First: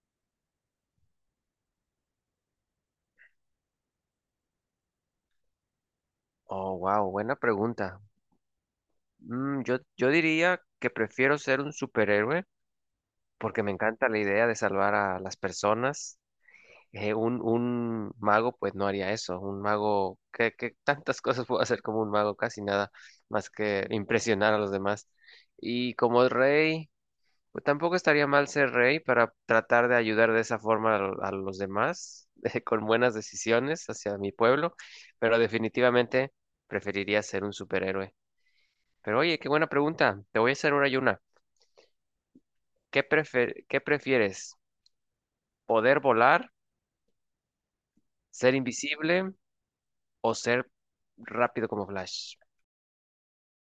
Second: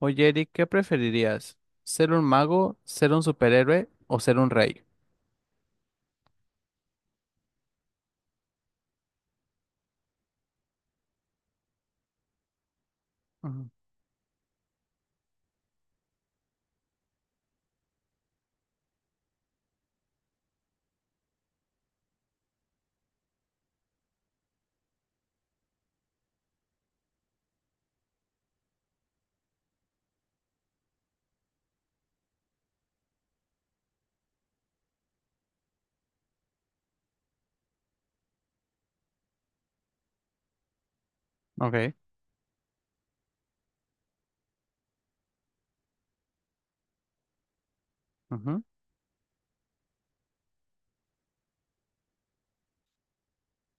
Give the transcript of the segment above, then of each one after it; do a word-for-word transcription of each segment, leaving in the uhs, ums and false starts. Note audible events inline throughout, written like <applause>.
Oye, Eric, ¿qué preferirías? ¿Ser un mago, ser un superhéroe o ser un rey? Oh, wow, buena pregunta. Mm, yo, yo diría que prefiero ser un superhéroe porque Ujú. me encanta la idea de salvar a las personas. Eh, un, un mago pues no haría eso. Un mago, ¿que tantas <laughs> cosas puedo hacer como un mago? Casi nada más que impresionar a los demás. Y como rey, pues tampoco estaría mal ser rey para tratar de ayudar de esa forma a, a los demás, <laughs> eh, con buenas decisiones hacia mi pueblo, pero definitivamente preferiría ser un superhéroe. Pero oye, qué buena pregunta. Te voy a hacer ahora yo una. Ok. ¿Qué prefer- ¿qué prefieres? ¿Poder volar, ser Ujú. invisible o ser rápido como Flash?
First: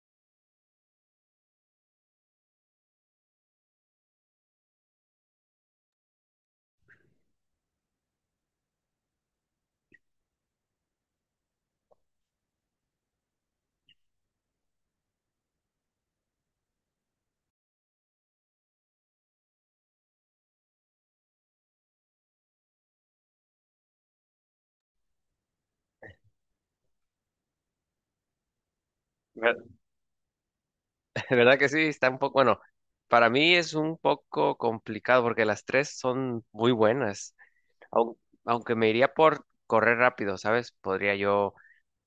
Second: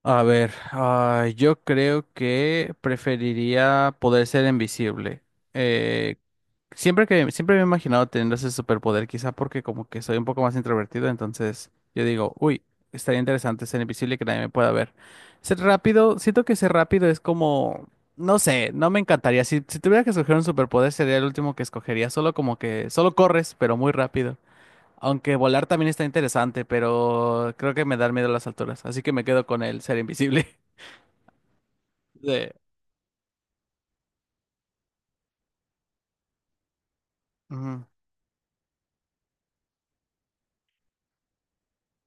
A ver, ah, yo creo que preferiría poder ser invisible. Eh, Siempre que, siempre me he imaginado teniendo ese superpoder, quizá porque como que soy un poco más introvertido, entonces yo digo, uy, estaría interesante ser invisible y que nadie me pueda ver. Ser rápido, siento que ser rápido es como, no sé, no me encantaría. Si, si tuviera que escoger un superpoder, sería el último que escogería, solo como que, solo corres, pero muy rápido. Aunque volar también está interesante, pero creo que me da miedo las alturas, así que me quedo con Ver- el ser invisible. <laughs> <laughs> ¿Verdad que sí? Está un poco, De, bueno, para mí es un poco complicado porque las tres son muy buenas. ujú, Aun- Aunque me iría por correr rápido, ¿sabes? Podría yo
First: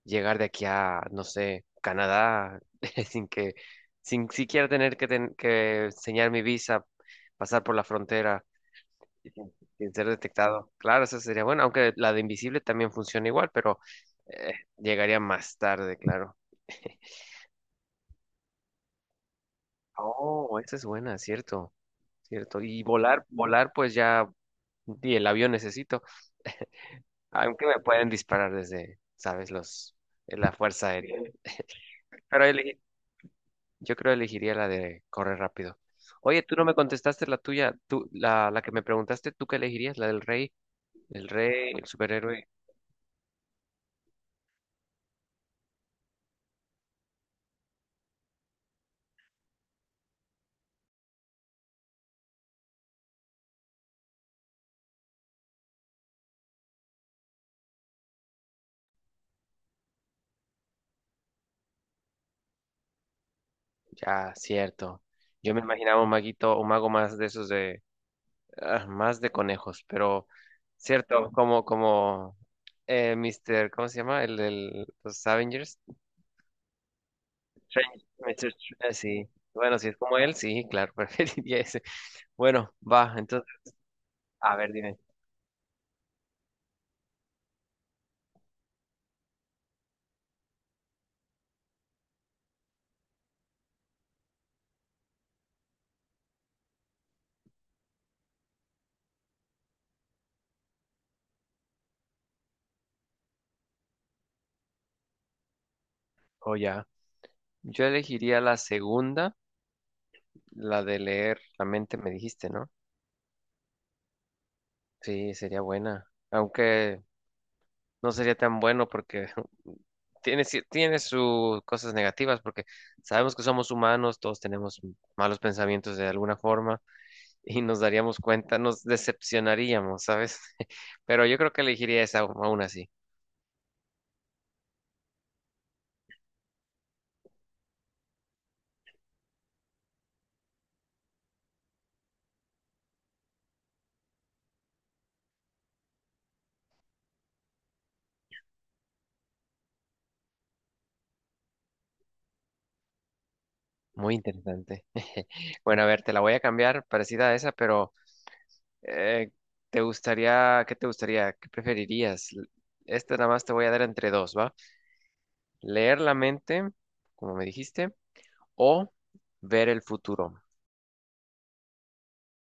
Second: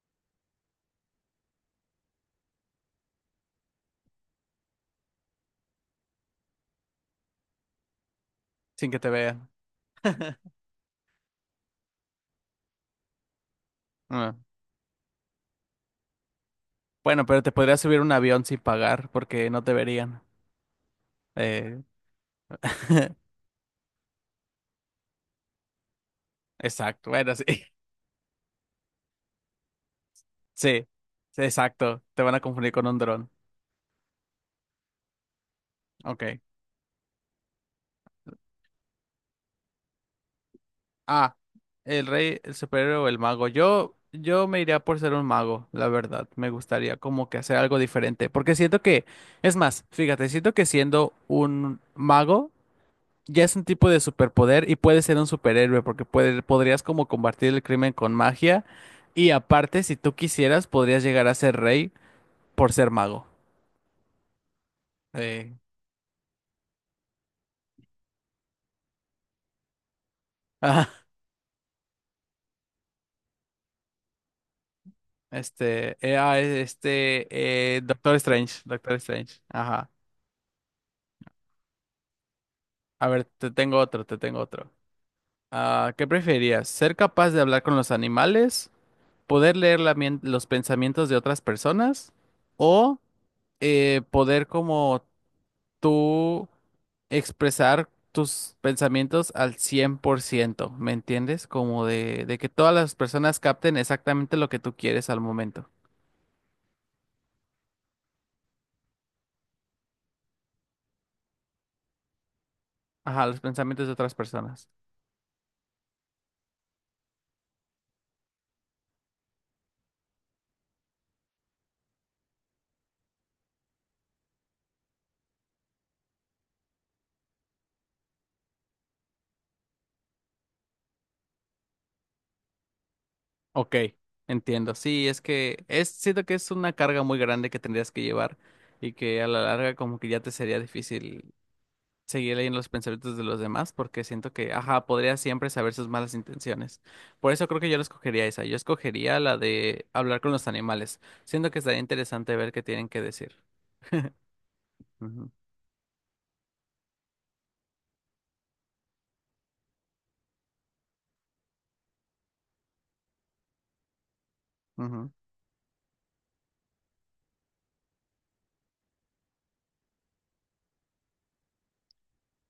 llegar de aquí a, no sé, Canadá <laughs> sin que, sin siquiera tener que, ten- que enseñar mi visa, pasar por la frontera. sin que te Y vean. sin sin ser detectado. Claro, eso sería bueno, aunque la de invisible también funciona igual, pero Ah. eh, llegaría más tarde, claro. Bueno, <laughs> pero te podrías subir a un avión sin pagar porque no te verían. Oh, esa es buena, cierto, Eh, cierto. Y <laughs> volar, volar, pues ya, y el avión necesito, exacto, bueno, sí. aunque me <laughs> pueden disparar desde, sabes, los, eh, la Sí, fuerza aérea. sí, exacto. Te van a Pero confundir elegí- con un dron. yo creo elegiría la de correr rápido. Ok. Oye, tú no me contestaste la tuya, tú, la, la que me preguntaste, ¿tú qué elegirías? La del rey, el Ah, rey, el el rey, superhéroe. el superhéroe o el mago. Yo, yo me iría por ser un mago, la verdad. Me gustaría como que hacer algo diferente. Porque siento que, es más, fíjate, siento que siendo un mago ya es un tipo de superpoder y puedes ser un superhéroe porque puede- podrías como combatir el crimen con magia. Y aparte, si tú quisieras, podrías llegar a ser rey por ser mago. Ya, cierto. Eh. Yo me imaginaba un maguito, un mago más de esos de, ah, más de conejos, pero <laughs> cierto, como, como, eh, míster, ¿cómo se llama? El de los Avengers. Este, era este, eh, Strange, Doctor Mr. Strange, Str- Doctor eh, sí. Strange. Bueno, si Ajá. es como él, sí, claro, <laughs> preferiría ese. Bueno, A va, ver, entonces, te tengo otro, te tengo a otro. ver, dime. Ah, ¿qué preferirías? ¿Ser capaz de hablar con los animales? ¿Poder leer la mien- los pensamientos de otras personas? ¿O eh, poder como tú expresar tus pensamientos al cien por ciento? ¿Me entiendes? Como de, de que todas las personas capten exactamente lo que tú quieres al momento. O ya. Yo elegiría la segunda, la de leer la mente, me dijiste, ¿no? Ajá, los pensamientos de otras personas. Sí, sería buena. Aunque no sería tan bueno porque <laughs> tiene, ci- tiene sus cosas negativas, porque sabemos que somos humanos, todos tenemos malos pensamientos de alguna forma <laughs> y nos daríamos cuenta, nos decepcionaríamos, ¿sabes? <laughs> Pero yo creo que elegiría esa au- aún así. Ok, entiendo. Sí, es que es, siento que es una carga muy grande que tendrías que llevar y que a la larga como que ya te sería difícil seguir leyendo los pensamientos de los demás porque siento que, ajá, podría siempre saber sus malas intenciones. Por eso creo que yo la escogería esa. Yo escogería la de hablar con los animales. Siento que estaría interesante ver qué tienen que decir. Muy interesante. <laughs> Ujú, Bueno, a ver, te la voy a cambiar, parecida a esa, pero eh, ¿te gustaría, qué te gustaría, ¿qué preferirías? Esta nada más te voy a dar entre dos, ¿va? ujú. Leer la mente, como me dijiste, o ver el futuro.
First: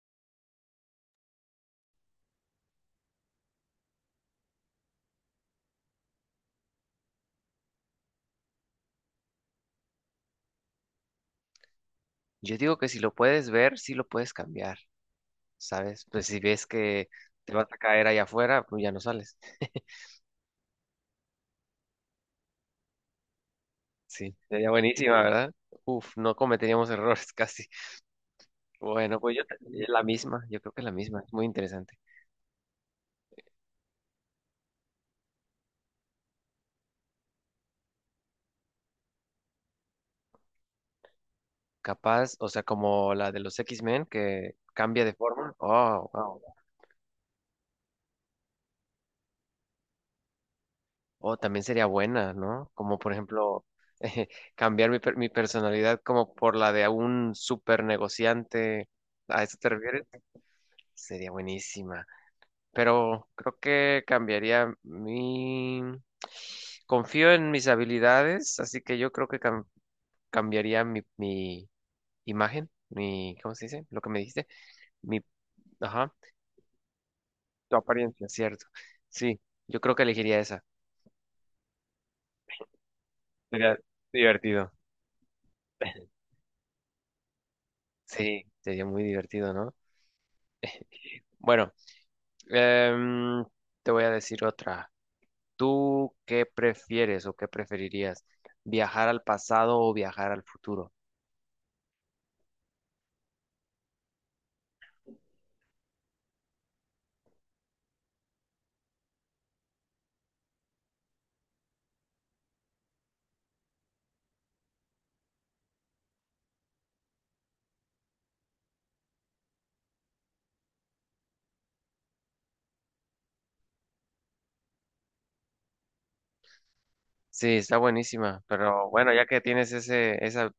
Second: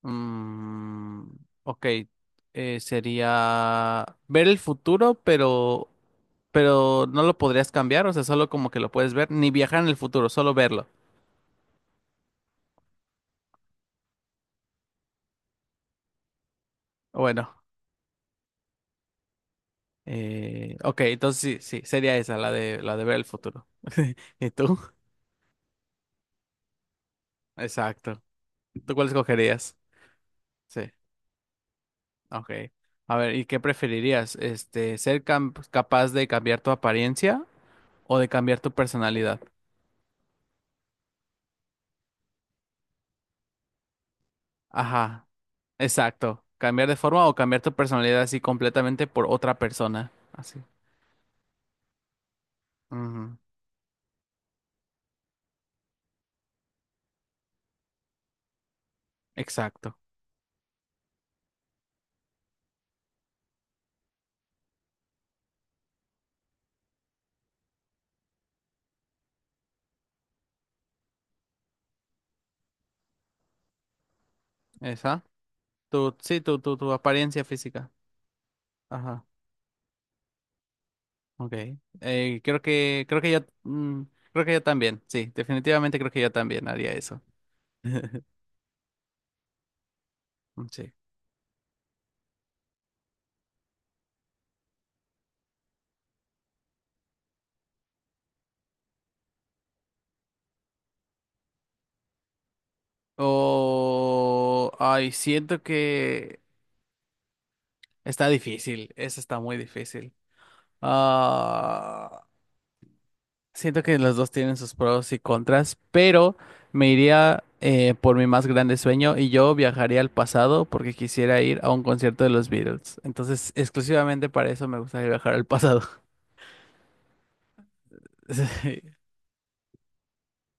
Mm, ok, eh, sería ver el futuro, pero pero no lo podrías cambiar, o sea, solo como que lo puedes ver, ni viajar en el futuro, solo verlo. Yo digo que si lo puedes ver, sí lo puedes cambiar, ¿sabes? Pues si ves que te Bueno, vas a caer allá afuera, pues ya no sales. <laughs> eh, ok, entonces sí, sí, sería esa, la de, la de ver el futuro. <laughs> Sí, ¿Y sería tú? buenísima, ¿verdad? Uf, no cometeríamos errores <laughs> casi. Exacto. ¿Tú cuál Bueno, pues yo te- escogerías? eh, la misma, yo creo Sí, que la misma, es muy interesante. ok. A ver, ¿y qué preferirías? Este, ¿ser cam- capaz de cambiar tu apariencia o de cambiar tu personalidad? Capaz, o sea, como la de los X-Men que cambia de Ajá, forma. Oh, wow. exacto. Cambiar de forma o cambiar tu personalidad así completamente por otra persona. Así. Oh, también sería buena, ¿no? Como por Ujú. ejemplo, <laughs> cambiar mi, per- mi personalidad como por la de un super negociante. ¿A eso te Exacto. refieres? Sería buenísima, pero creo que cambiaría mi... Confío en mis habilidades, así que yo creo que cam- cambiaría mi, mi imagen, mi, ¿cómo se dice? Lo que me dijiste, mi, Esa. ajá. Tu, sí, tu, tu, tu apariencia Tu física. apariencia, cierto. Ajá, Sí, yo creo que elegiría esa. ok. Eh, creo que, creo que yo, Sería mm, creo que yo divertido. también, sí, definitivamente creo <laughs> que yo también haría eso. <laughs> Sí, sería muy divertido, ¿no? Sí. Bueno, em, te voy a decir otra. ¿Tú qué prefieres o qué preferirías? ¿Viajar al pasado o viajar al futuro? O, ay, siento que está difícil, eso está muy difícil. Ah, siento que los dos tienen sus pros y contras, pero me iría eh, por mi más grande sueño y yo viajaría al pasado porque quisiera ir a un concierto de los Beatles. Entonces, exclusivamente para eso me gustaría viajar al pasado. Sí, está buenísima, <laughs> pero bueno, ya que tienes ese, esa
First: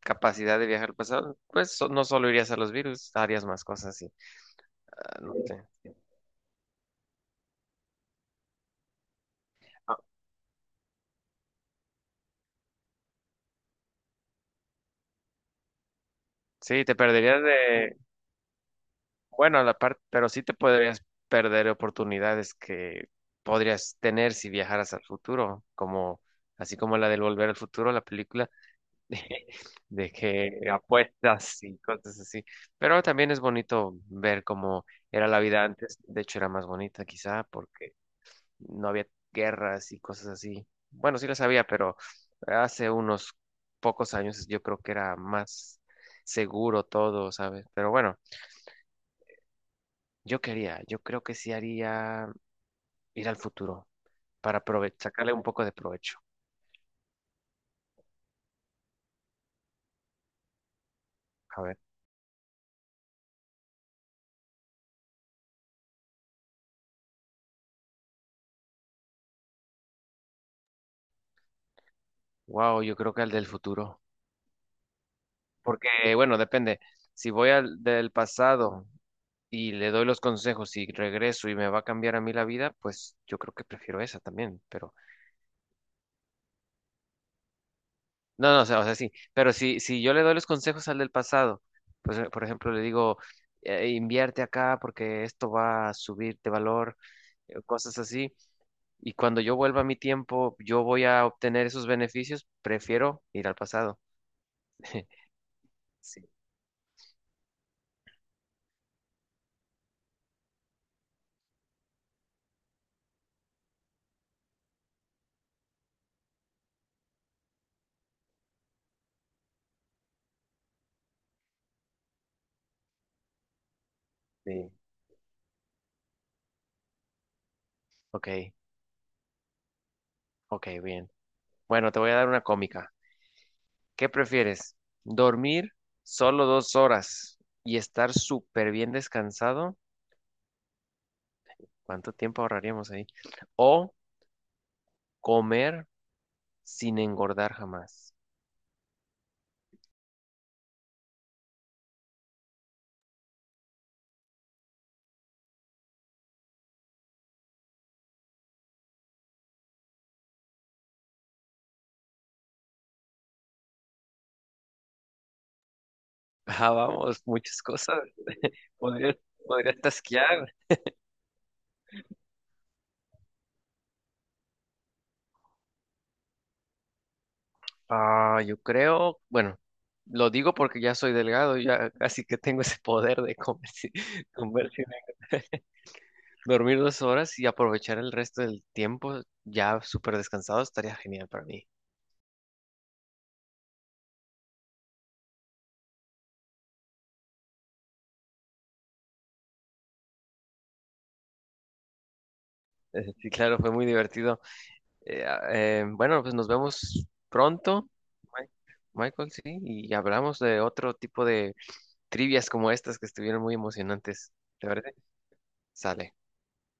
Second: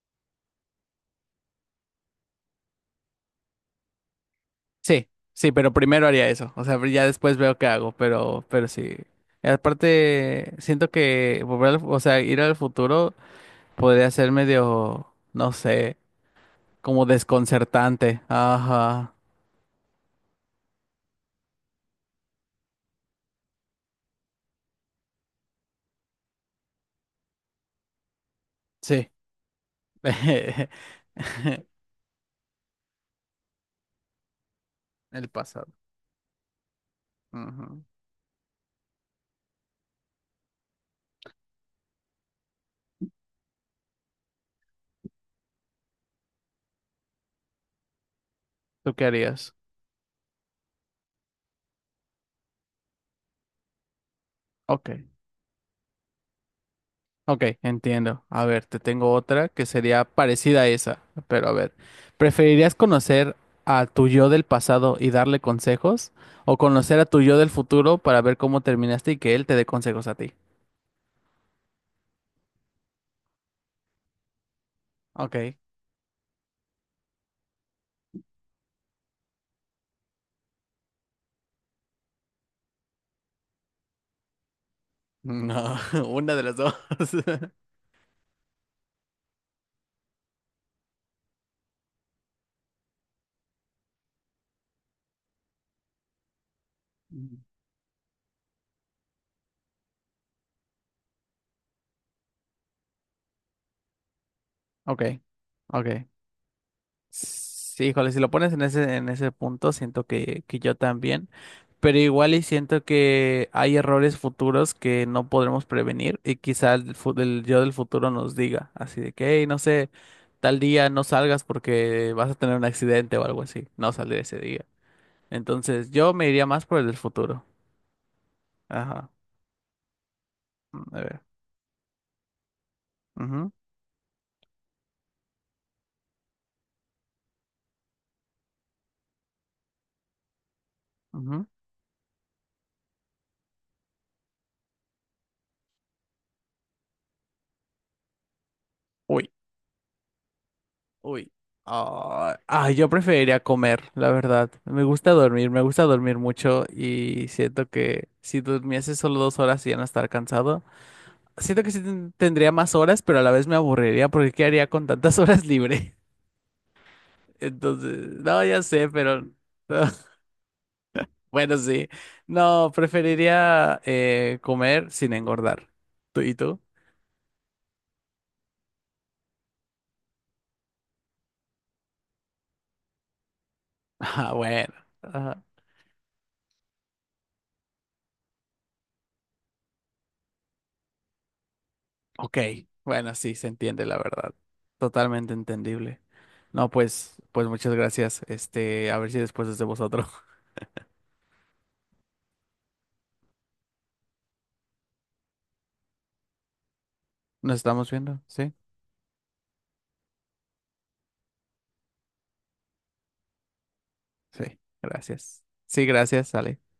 capacidad de viajar al pasado, pues so- no solo irías a los virus, harías más cosas y Sí, ah, no sí, pero sé. primero haría eso. O sea, ya después veo qué hago, pero, pero sí. Y Ah, aparte, siento que volver al, fu- o sea, ir al futuro podría ser medio, no sé, sí, te como perderías de, desconcertante. Ajá. bueno, la parte, pero sí te podrías perder oportunidades que podrías tener si viajaras al futuro, como así como la del Volver al Futuro, la película <laughs> Sí. de, de que <laughs> apuestas y cosas así. Pero también es bonito ver cómo era El la vida pasado. antes, de hecho era más bonita quizá Ujú. porque no había guerras y cosas así. Bueno, sí las había, pero hace unos pocos años yo creo que era más seguro todo, ¿sabes? Pero bueno, ¿Tú qué harías? yo quería, yo creo que sí haría ir al futuro para Ok. prove- sacarle un poco de provecho. Ok, entiendo. A ver, te tengo otra que sería parecida a esa, pero a A ver, ver, ¿preferirías conocer a tu yo del pasado y darle consejos o conocer a tu yo del futuro para ver cómo terminaste y que él te dé consejos a ti? wow, yo creo que al del futuro. Ok. Porque, bueno, depende. Si voy al del pasado y le doy los consejos y regreso y me va a cambiar a mí la vida, pues yo creo que prefiero esa también, pero... No, <laughs> una de las dos. <laughs> No, no, o sea, o sea, sí, pero si, si yo le doy los consejos al del pasado, pues, eh, por ejemplo, le digo, "Eh, invierte acá porque esto va a subir de valor, Mm. eh, cosas así", y cuando yo vuelva a mi tiempo, yo voy a obtener esos beneficios, prefiero ir al pasado. Ok, <laughs> ok. Sí, Sí, híjole, si lo pones en ese, en ese punto, siento que, que yo también, pero igual y siento que hay errores futuros que no podremos prevenir y quizá el, fu- el yo del futuro nos diga, así de que, hey, no sé, tal día no salgas porque vas a tener un accidente o algo así, no salir ese día. sí. Entonces yo me iría más por el del futuro. Ok, Ajá, ok, mm, a bien. ver. Bueno, te voy a dar una cómica. Ujú, ¿Qué prefieres? ¿Dormir solo dos horas y estar súper bien descansado? ujú. ¿Cuánto tiempo ahorraríamos ahí? ¿O comer sin engordar jamás? Uy. Uy. Ah, ah, yo preferiría comer, la verdad. Me gusta dormir, me gusta dormir mucho y siento que si durmiese solo dos horas y ya no estar cansado, siento que sí ten- tendría más horas, pero a la vez me aburriría porque ¿qué haría con tantas horas libre? <laughs> Ah, vamos, <laughs> muchas cosas. Entonces, no, <laughs> ya sé, Podría, pero podría <laughs> tasquear. bueno, sí. No, preferiría eh, comer sin engordar. ¿Tú y tú? <laughs> Ah, yo creo, bueno, lo digo porque ya soy delgado, ya casi que tengo ese poder de comer sin- <laughs> Ah, comer bueno. sin engordar. <laughs> Dormir dos horas y aprovechar el resto del tiempo ya súper descansado estaría genial para mí. Ok, bueno, sí, se entiende la verdad. Totalmente entendible. No, pues, pues muchas gracias. Este, a ver si después es de vosotros. <laughs> Eh, Sí, claro, fue muy divertido. Eh, ah, eh, bueno, pues nos vemos Nos pronto, estamos viendo, Mi- ¿sí? Michael, sí, y hablamos de otro tipo de trivias como estas que estuvieron muy emocionantes. Sí, ¿Te parece? gracias. Sí, Sale. gracias, Ale.